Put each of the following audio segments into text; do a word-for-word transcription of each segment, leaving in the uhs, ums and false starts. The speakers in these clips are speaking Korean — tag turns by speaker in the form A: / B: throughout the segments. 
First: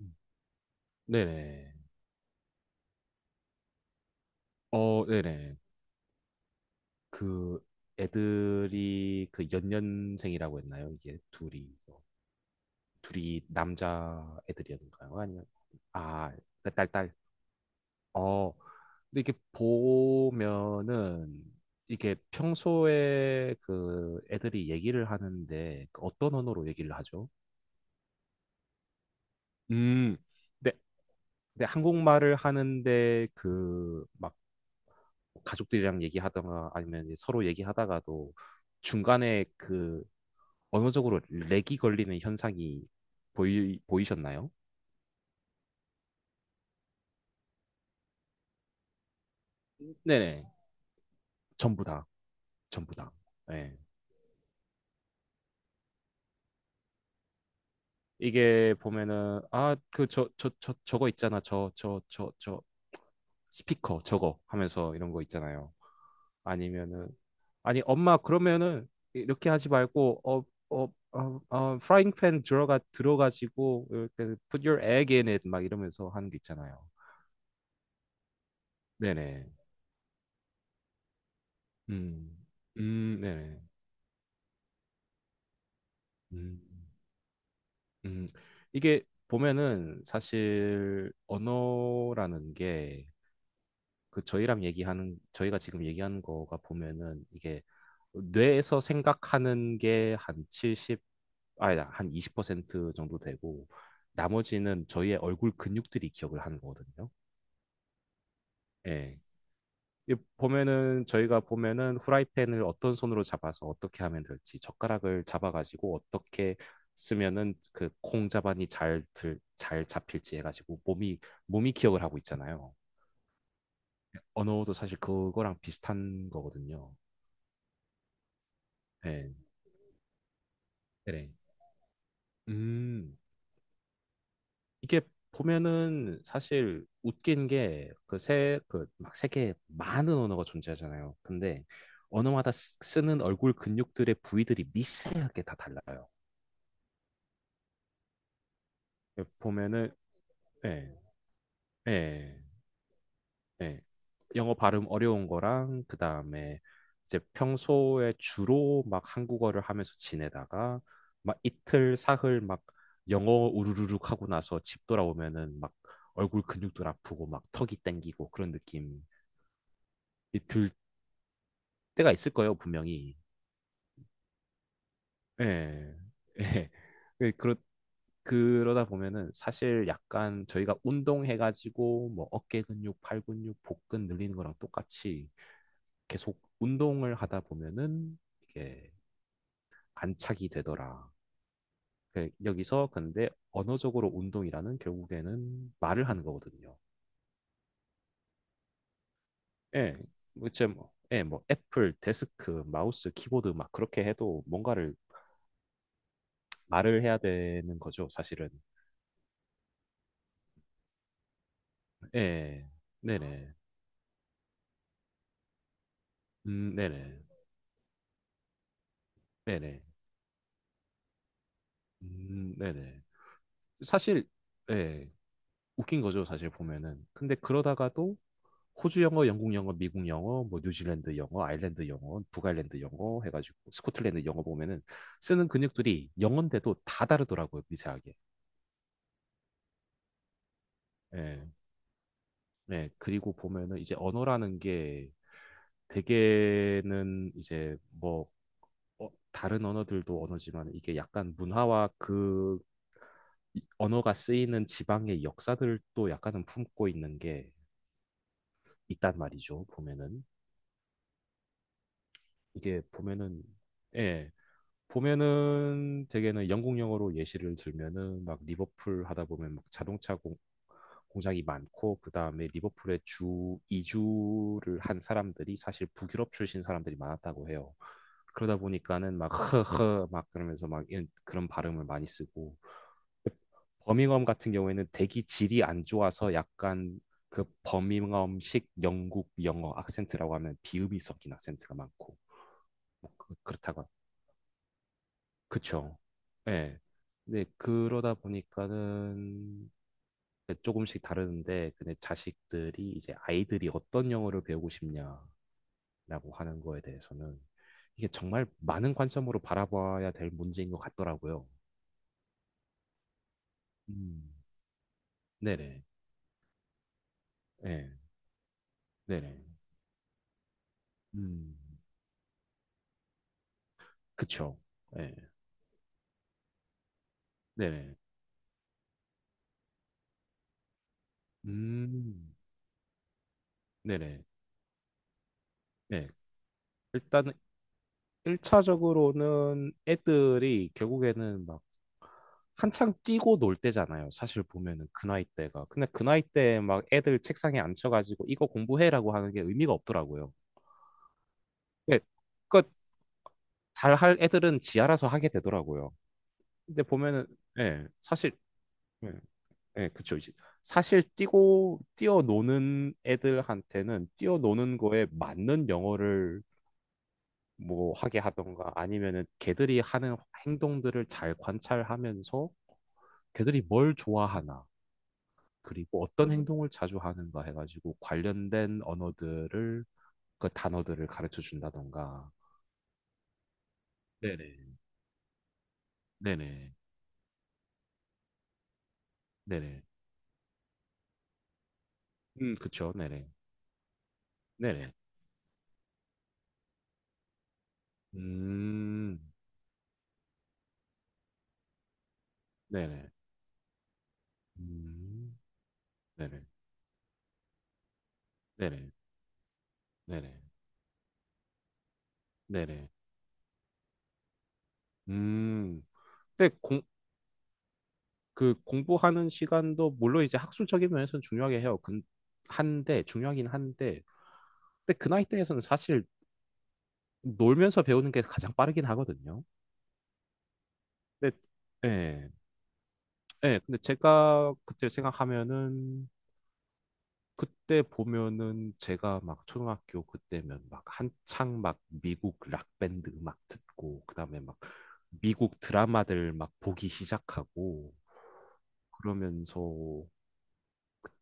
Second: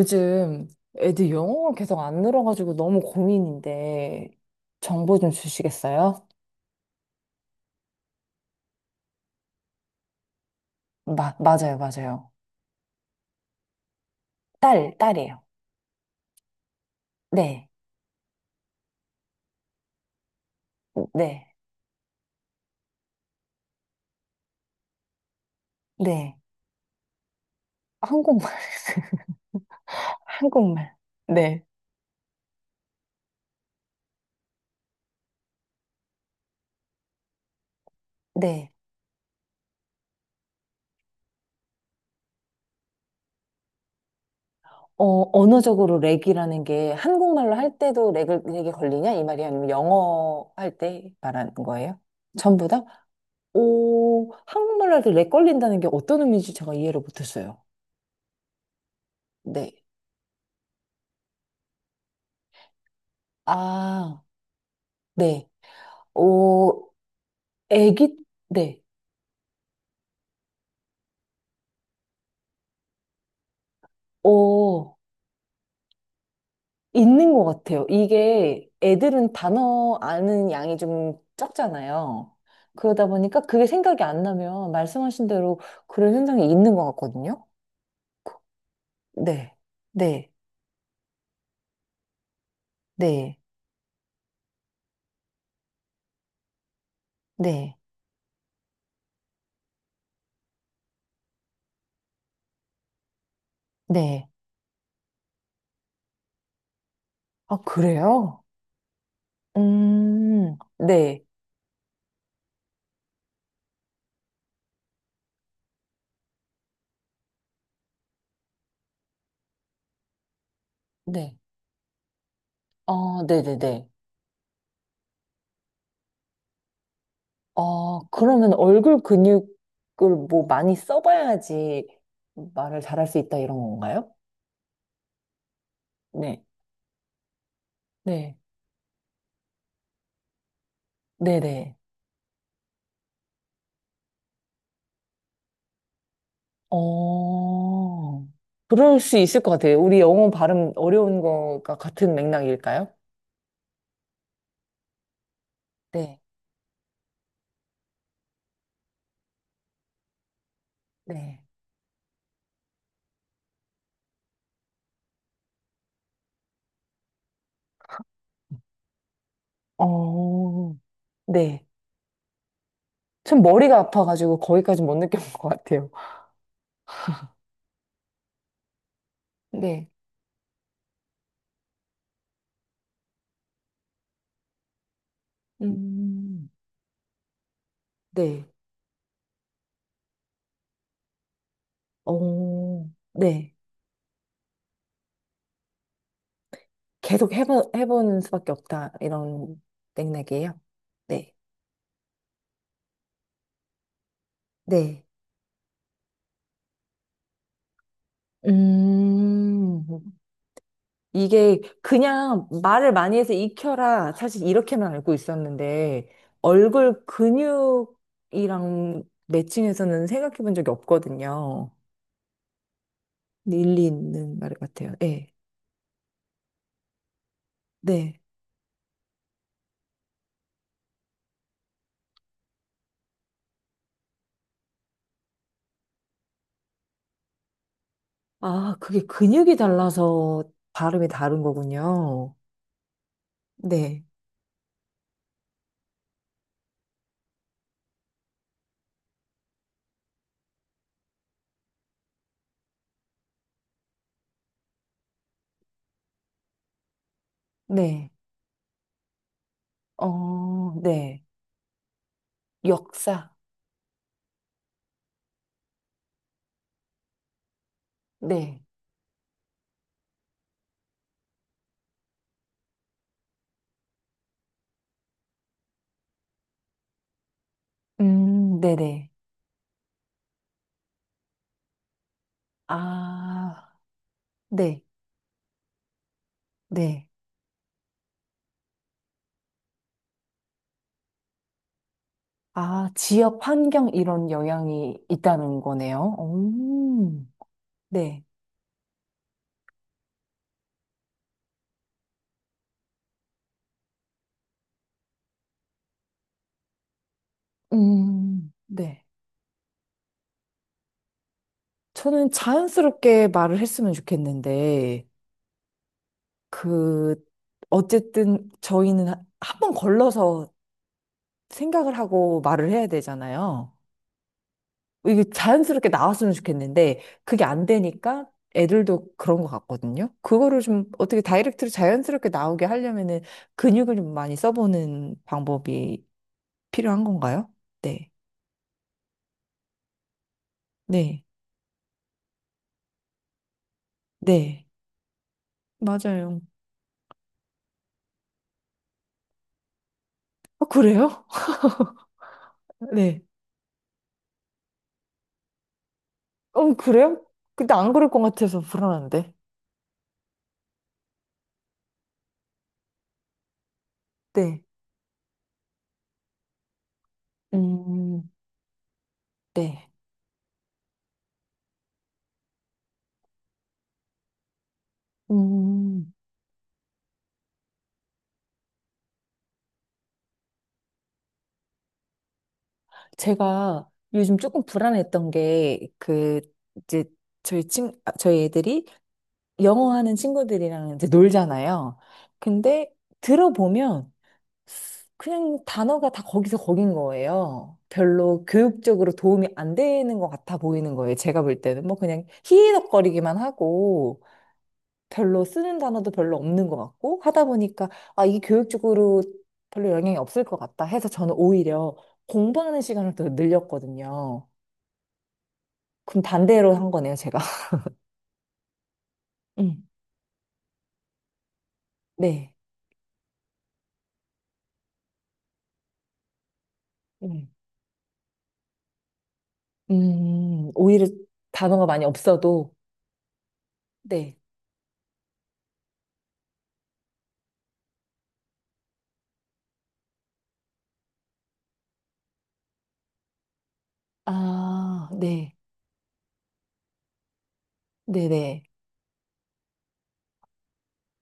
A: 음.
B: 애들
A: 네네.
B: 영어가 계속 안 늘어가지고 너무 고민인데
A: 어,
B: 정보 좀
A: 네네.
B: 주시겠어요?
A: 그 애들이 그 연년생이라고 했나요? 이게
B: 마, 맞아요,
A: 둘이 어,
B: 맞아요.
A: 둘이 남자
B: 딸,
A: 애들이었는가요?
B: 딸이에요.
A: 아니면 아, 그 딸, 딸.
B: 네,
A: 어, 근데 이게 렇 보면은
B: 네,
A: 이게 평소에 그 애들이 얘기를 하는데 그 어떤
B: 네.
A: 언어로 얘기를 하죠?
B: 한국말,
A: 음, 네,
B: 한국말. 네,
A: 네, 한국말을 하는데 그막 가족들이랑 얘기하다가 아니면 이제 서로 얘기하다가도
B: 네.
A: 중간에 그 언어적으로 렉이 걸리는 현상이 보이, 보이셨나요?
B: 어, 언어적으로 렉이라는 게 한국말로 할 때도 렉을, 렉이 걸리냐? 이 말이 아니면
A: 네네.
B: 영어 할 때 말하는
A: 전부
B: 거예요?
A: 다.
B: 전부 다?
A: 전부 다. 네.
B: 오, 한국말로 할 때 렉 걸린다는 게 어떤 의미인지 제가 이해를 못했어요.
A: 이게 보면은
B: 네.
A: 아, 그 저 저 저 저거 있잖아. 저 저 저 저 스피커
B: 아,
A: 저거 하면서 이런 거
B: 네.
A: 있잖아요.
B: 어,
A: 아니면은 아니
B: 애기,
A: 엄마
B: 네.
A: 그러면은 이렇게 하지 말고 어 어 어 어 프라이팬 들어가 들어가지고 이렇게 put your
B: 어,
A: egg in it 막 이러면서 하는 게 있잖아요.
B: 있는 것 같아요. 이게 애들은
A: 네네.
B: 단어 아는 양이 좀 적잖아요.
A: 음,
B: 그러다
A: 음,
B: 보니까
A: 네네.
B: 그게 생각이 안 나면 말씀하신 대로 그런 현상이
A: 음,
B: 있는 것 같거든요.
A: 음. 이게
B: 네.
A: 보면은
B: 네.
A: 사실 언어라는 게
B: 네.
A: 그 저희랑 얘기하는, 저희가 지금 얘기하는 거가 보면은 이게
B: 네.
A: 뇌에서 생각하는 게 한 칠십, 아니다, 한 이십 퍼센트 정도 되고
B: 네.
A: 나머지는 저희의 얼굴 근육들이 기억을 하는 거거든요.
B: 아, 그래요?
A: 예. 이
B: 음,
A: 보면은
B: 네.
A: 저희가 보면은 후라이팬을 어떤 손으로 잡아서 어떻게 하면 될지 젓가락을 잡아가지고 어떻게 쓰면은 그 콩자반이 잘 들, 잘 잡힐지 해가지고 몸이
B: 네.
A: 몸이 기억을 하고 있잖아요.
B: 아, 네네네.
A: 언어도 사실 그거랑 비슷한 거거든요.
B: 아, 그러면 얼굴
A: 네,
B: 근육을 뭐 많이
A: 네.
B: 써봐야지 말을 잘할
A: 음,
B: 수 있다 이런 건가요?
A: 이게 보면은
B: 네.
A: 사실 웃긴 게 그
B: 네.
A: 세, 그 막 세계에 많은 언어가 존재하잖아요. 근데
B: 네네.
A: 언어마다 쓰- 쓰는 얼굴 근육들의 부위들이 미세하게 다 달라요.
B: 어, 그럴 수 있을 것 같아요.
A: 보면은
B: 우리 영어 발음
A: 예,
B: 어려운 거가 같은
A: 예,
B: 맥락일까요?
A: 예. 영어 발음 어려운 거랑
B: 네.
A: 그다음에 이제 평소에 주로 막 한국어를 하면서 지내다가 막
B: 네.
A: 이틀 사흘 막 영어 우르르륵 하고 나서 집 돌아오면은 막 얼굴 근육도 아프고 막 턱이 땡기고 그런 느낌이 들
B: 어, 네.
A: 때가 있을 거예요, 분명히.
B: 전 머리가 아파가지고 거기까지 못 느껴본 것 같아요.
A: 예. 예. 그- 그렇 그러다 보면은 사실
B: 네.
A: 약간 저희가 운동해가지고 뭐 어깨 근육, 팔 근육, 복근 늘리는 거랑 똑같이 계속
B: 음,
A: 운동을 하다 보면은
B: 네.
A: 이게 안착이 되더라. 그 여기서
B: 어,
A: 근데
B: 네.
A: 언어적으로 운동이라는 결국에는 말을 하는 거거든요.
B: 계속 해보, 해보는 수밖에 없다. 이런
A: 예, 뭐
B: 맥락이에요.
A: 이제 뭐, 예,
B: 네.
A: 뭐 애플, 데스크, 마우스, 키보드 막 그렇게 해도 뭔가를
B: 네.
A: 말을 해야 되는 거죠, 사실은.
B: 음, 이게 그냥
A: 예,
B: 말을 많이 해서
A: 네네,
B: 익혀라. 사실 이렇게만 알고 있었는데,
A: 음,
B: 얼굴
A: 네네.
B: 근육이랑
A: 네네.
B: 매칭해서는 생각해 본 적이 없거든요.
A: 음, 네네.
B: 일리
A: 사실,
B: 있는 말 같아요.
A: 예,
B: 네.
A: 웃긴 거죠, 사실 보면은. 근데 그러다가도
B: 네.
A: 호주 영어, 영국 영어, 미국 영어, 뭐 뉴질랜드 영어, 아일랜드 영어, 북아일랜드 영어 해가지고 스코틀랜드 영어 보면은 쓰는 근육들이 영어인데도 다 다르더라고요, 미세하게.
B: 아, 그게 근육이 달라서 발음이
A: 예,
B: 다른 거군요.
A: 예. 그리고 보면은 이제
B: 네.
A: 언어라는 게 대개는 이제 뭐 어, 다른 언어들도 언어지만 이게 약간 문화와 그 이- 언어가 쓰이는 지방의 역사들도 약간은 품고 있는 게
B: 네.
A: 있단 말이죠. 보면은
B: 어, 네.
A: 이게
B: 역사.
A: 보면은 예. 보면은 대개는 영국 영어로 예시를 들면은 막
B: 네.
A: 리버풀 하다 보면 막 자동차 공, 공장이 많고 그다음에 리버풀에 주 이주를 한 사람들이 사실 북유럽 출신 사람들이 많았다고 해요. 그러다
B: 음, 네네.
A: 보니까는 막 허허 막 그러면서 막 이런 그런 발음을 많이 쓰고
B: 아,
A: 버밍엄 같은
B: 네.
A: 경우에는 대기 질이 안 좋아서 약간
B: 네.
A: 그 버밍엄식 영국 영어 악센트라고 하면 비읍이 섞인 악센트가 많고
B: 아,
A: 뭐 그-
B: 지역
A: 그렇다고
B: 환경 이런 영향이 있다는
A: 그쵸.
B: 거네요.
A: 예.
B: 오,
A: 근데 그러다
B: 네.
A: 보니까는 조금씩 다르는데, 근데 자식들이 이제 아이들이 어떤 영어를 배우고 싶냐라고 하는 거에 대해서는 이게 정말
B: 음,
A: 많은
B: 네.
A: 관점으로 바라봐야 될 문제인 것 같더라고요.
B: 저는 자연스럽게 말을 했으면
A: 음.
B: 좋겠는데,
A: 네네.
B: 그,
A: 예.
B: 어쨌든 저희는
A: 네네.
B: 한 번 걸러서
A: 음.
B: 생각을 하고 말을 해야 되잖아요.
A: 그쵸. 예.
B: 이게 자연스럽게 나왔으면 좋겠는데, 그게 안
A: 네네.
B: 되니까 애들도 그런 것 같거든요. 그거를 좀 어떻게 다이렉트로 자연스럽게
A: 음.
B: 나오게 하려면은 근육을 좀
A: 네네.
B: 많이 써보는 방법이
A: 네.
B: 필요한
A: 일단
B: 건가요? 네.
A: 일 차적으로는 애들이
B: 네.
A: 결국에는 막 한창 뛰고 놀 때잖아요. 사실
B: 네.
A: 보면은 그 나이 때가. 근데 그 나이
B: 맞아요.
A: 때 막 애들 책상에 앉혀가지고 이거 공부해라고 하는 게 의미가 없더라고요.
B: 아 그래요?
A: 예, 그
B: 네.
A: 잘할 애들은 지 알아서 하게 되더라고요.
B: 어,
A: 근데
B: 그래요?
A: 보면은
B: 근데
A: 예,
B: 안 그럴 것
A: 사실
B: 같아서
A: 예,
B: 불안한데.
A: 예, 그쵸 이제 사실 뛰고 뛰어노는 애들한테는
B: 네.
A: 뛰어노는 거에 맞는 영어를 뭐 하게
B: 음,
A: 하던가 아니면은 걔들이
B: 네.
A: 하는 행동들을 잘 관찰하면서 걔들이 뭘 좋아하나 그리고
B: 음,
A: 어떤 행동을 자주 하는가 해가지고 관련된 언어들을 그 단어들을 가르쳐 준다던가
B: 제가 요즘
A: 네네
B: 조금 불안했던 게, 그,
A: 네네
B: 이제, 저희 친, 아, 저희 애들이
A: 네네
B: 영어 하는 친구들이랑 이제 놀잖아요.
A: 음
B: 근데
A: 그쵸 네네
B: 들어보면
A: 네네
B: 그냥 단어가 다 거기서 거긴 거예요. 별로 교육적으로
A: 음
B: 도움이 안 되는 것 같아 보이는 거예요. 제가 볼 때는 뭐 그냥
A: 네네
B: 희희덕거리기만 하고
A: 음
B: 별로 쓰는 단어도 별로
A: 네네
B: 없는 것 같고 하다 보니까 아, 이게
A: 네네
B: 교육적으로 별로 영향이
A: 네네
B: 없을 것 같다 해서 저는 오히려 공부하는
A: 네네
B: 시간을 더 늘렸거든요.
A: 음
B: 그럼
A: 근데
B: 반대로
A: 공
B: 한 거네요, 제가.
A: 그 공부하는
B: 음,
A: 시간도 물론 이제 학술적인 면에서는 중요하게 해요 근
B: 네.
A: 한데 중요하긴 한데 근데 그 나이 대에서는 사실
B: 음,
A: 놀면서 배우는 게 가장 빠르긴 하거든요
B: 음, 오히려
A: 근데
B: 단어가 많이
A: 예.
B: 없어도
A: 네, 근데
B: 네.
A: 제가 그때 생각하면은 그때 보면은 제가 막 초등학교 그때면 막 한창 막 미국 락밴드 막 듣고 그다음에 막
B: 아, 네.
A: 미국 드라마들 막 보기 시작하고
B: 네네.
A: 그러면서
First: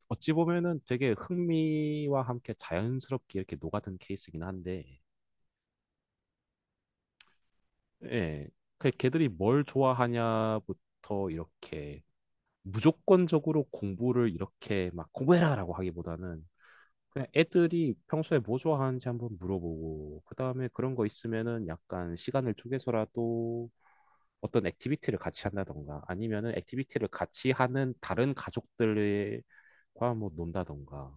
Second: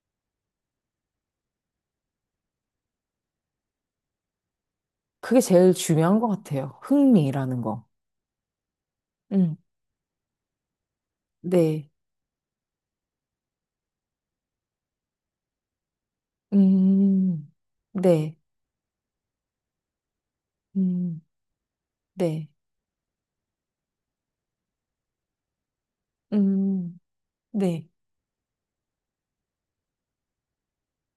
A: 어찌 보면은 되게 흥미와 함께 자연스럽게 이렇게 녹아든 케이스긴 한데
B: 그게 제일 중요한 것 같아요. 흥미라는 거.
A: 예. 그 걔들이
B: 음,
A: 뭘 좋아하냐부터
B: 네.
A: 이렇게 무조건적으로 공부를 이렇게 막 공부해라라고 하기보다는 그냥
B: 음,
A: 애들이
B: 네.
A: 평소에 뭐 좋아하는지 한번 물어보고, 그 다음에 그런 거
B: 음,
A: 있으면은 약간
B: 네.
A: 시간을 쪼개서라도 어떤 액티비티를 같이 한다던가, 아니면은
B: 음,
A: 액티비티를 같이
B: 네.
A: 하는 다른 가족들과 뭐 논다던가,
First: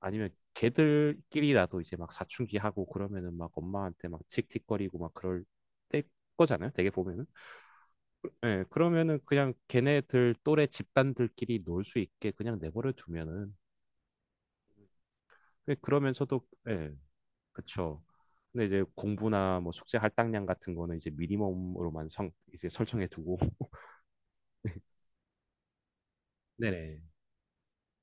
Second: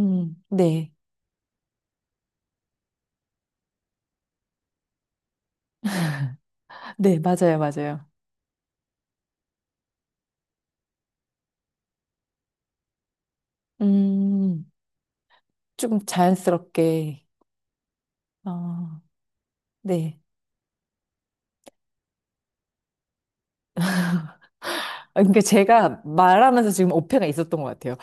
A: 아니면
B: 네.
A: 걔들끼리라도 이제 막 사춘기 하고 그러면은 막 엄마한테 막 틱틱거리고 막 그럴 때 거잖아요. 되게
B: 네,
A: 보면은.
B: 맞아요, 맞아요.
A: 예, 그러면은 그냥 걔네들 또래 집단들끼리 놀 수 있게 그냥 내버려 두면은,
B: 음,
A: 예,
B: 조금
A: 그러면서도, 예.
B: 자연스럽게,
A: 그쵸. 근데 이제
B: 아.
A: 공부나 뭐 숙제
B: 네.
A: 할당량 같은 거는 이제 미니멈으로만 성, 이제 설정해 두고.
B: 아, 그러니까 제가 말하면서 지금
A: 네네.
B: 오해가 있었던 것 같아요.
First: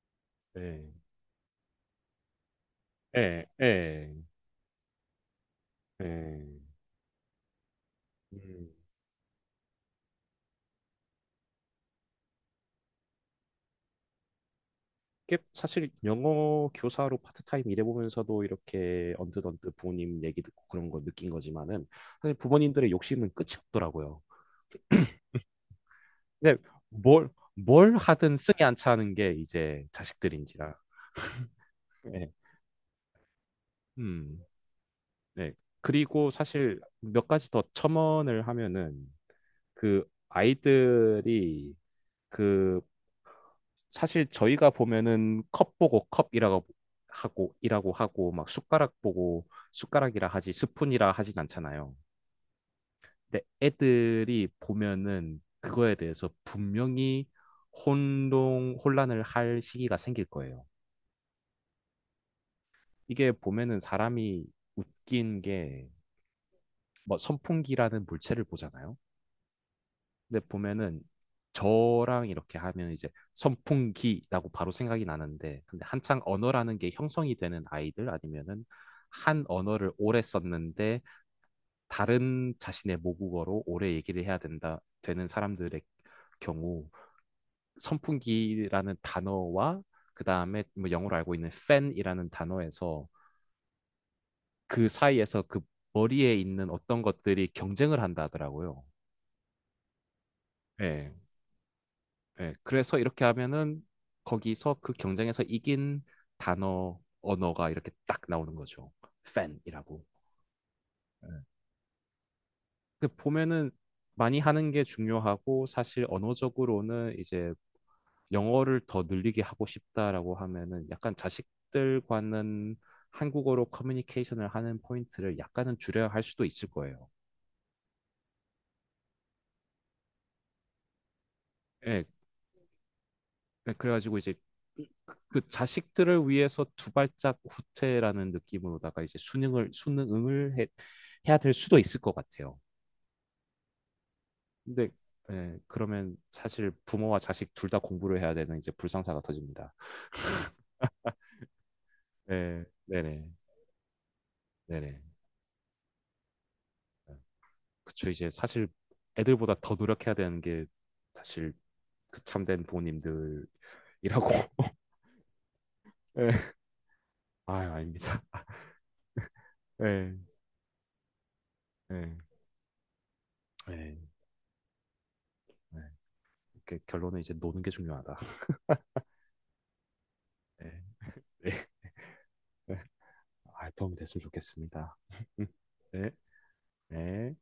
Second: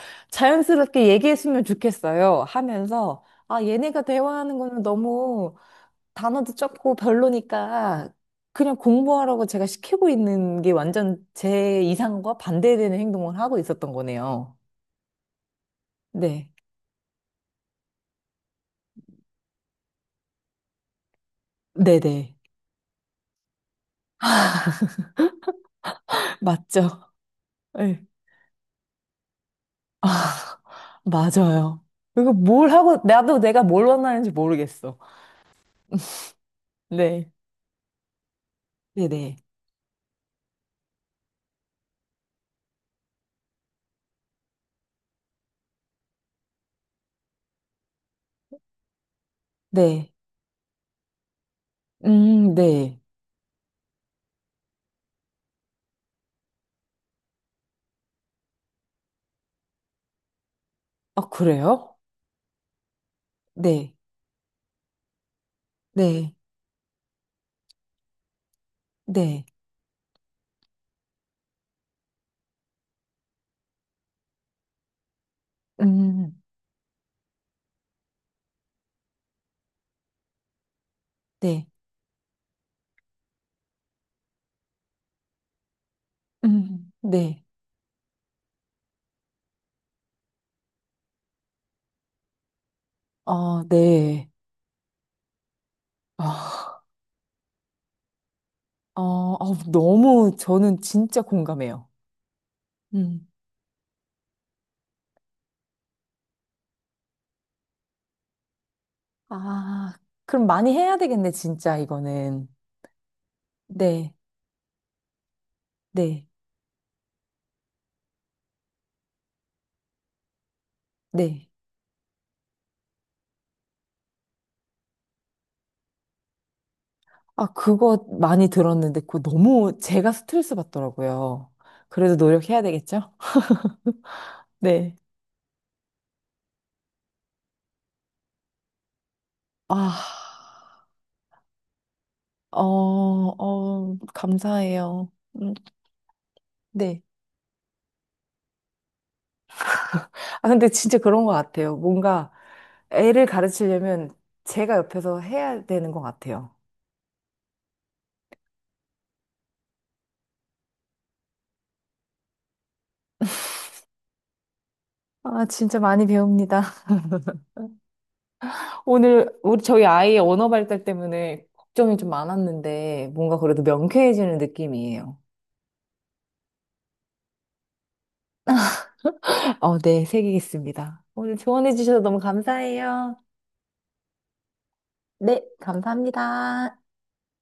A: 네.
B: 자연스럽게 얘기했으면 좋겠어요. 하면서,
A: 예,
B: 아, 얘네가
A: 예,
B: 대화하는 거는 너무
A: 예.
B: 단어도 적고 별로니까
A: 음.
B: 그냥 공부하라고 제가 시키고 있는 게 완전 제 이상과 반대되는 행동을 하고 있었던 거네요.
A: 이게 사실
B: 네.
A: 영어 교사로 파트타임 일해보면서도 이렇게 언뜻언뜻 부모님 얘기 듣고 그런 거 느낀 거지만은
B: 네네.
A: 사실 부모님들의 욕심은 끝이 없더라고요. 근데
B: 맞죠.
A: 뭘, 뭘
B: 네.
A: 하든 승이 안 차는 게 이제
B: 아,
A: 자식들인지라.
B: 맞아요. 이거
A: 예.
B: 뭘 하고, 나도 내가 뭘 원하는지
A: 음.
B: 모르겠어.
A: 네. 그리고 사실 몇
B: 네.
A: 가지 더 첨언을 하면은
B: 네네.
A: 그 아이들이 그 사실 저희가 보면은 컵 보고 컵이라고 하고 이라고 하고 막 숟가락 보고
B: 네.
A: 숟가락이라 하지 스푼이라 하진 않잖아요.
B: 음, 네.
A: 근데 애들이 보면은 그거에 대해서 분명히 혼동 혼란을 할 시기가 생길 거예요.
B: 아, 그래요?
A: 이게 보면은
B: 네.
A: 사람이 웃긴 게
B: 네.
A: 뭐 선풍기라는 물체를 보잖아요.
B: 네.
A: 근데 보면은 저랑 이렇게 하면 이제 선풍기라고 바로 생각이 나는데 근데 한창
B: 음,
A: 언어라는 게 형성이 되는 아이들 아니면은 한 언어를 오래 썼는데
B: 네.
A: 다른 자신의 모국어로 오래 얘기를 해야 된다 되는 사람들의 경우
B: 음, 네.
A: 선풍기라는 단어와 그 다음에 뭐 영어로 알고 있는 fan이라는 단어에서
B: 아, 네.
A: 그 사이에서 그 머리에 있는
B: 아.
A: 어떤 것들이 경쟁을 한다 하더라고요.
B: 어, 어, 너무 저는
A: 예.
B: 진짜 공감해요.
A: 예, 그래서 이렇게
B: 음.
A: 하면은 거기서 그 경쟁에서 이긴 단어, 언어가 이렇게 딱 나오는 거죠.
B: 아,
A: 팬이라고.
B: 그럼 많이 해야
A: 예.
B: 되겠네, 진짜 이거는.
A: 그 보면은
B: 네,
A: 많이 하는 게 중요하고 사실
B: 네,
A: 언어적으로는 이제 영어를 더 늘리게 하고 싶다라고 하면은 약간
B: 네.
A: 자식들과는 한국어로 커뮤니케이션을 하는 포인트를 약간은 줄여야 할 수도 있을 거예요.
B: 아, 그거 많이 들었는데 그거 너무 제가 스트레스 받더라고요.
A: 예,
B: 그래도 노력해야 되겠죠?
A: 네, 그래가지고 이제 그-
B: 네.
A: 그 자식들을 위해서 두 발짝 후퇴라는 느낌으로다가 이제 수능을
B: 아,
A: 수능을 해, 해야 될 수도 있을 것 같아요.
B: 어, 어,
A: 근데
B: 감사해요. 음,
A: 예, 그러면 사실
B: 네.
A: 부모와 자식 둘 다 공부를 해야 되는 이제 불상사가 터집니다.
B: 아, 근데 진짜 그런 것 같아요. 뭔가
A: 네, 네네,
B: 애를 가르치려면 제가
A: 네네.
B: 옆에서 해야 되는 것 같아요.
A: 그쵸 이제 사실 애들보다 더 노력해야 되는 게 사실 그 참된 부모님들이라고.
B: 아, 진짜 많이
A: 예.
B: 배웁니다.
A: 아유 아닙니다.
B: 오늘 우리 저희
A: 예,
B: 아이의 언어 발달 때문에 걱정이 좀
A: 예,
B: 많았는데 뭔가 그래도
A: 예,
B: 명쾌해지는 느낌이에요.
A: 예. 이렇게 결론은 이제 노는 게 중요하다.
B: 어, 네,
A: 예,
B: 새기겠습니다. 오늘 조언해 주셔서 너무
A: 예.
B: 감사해요.
A: 아, 도움이 됐으면 좋겠습니다.
B: 네,
A: 네.
B: 감사합니다.
A: 네.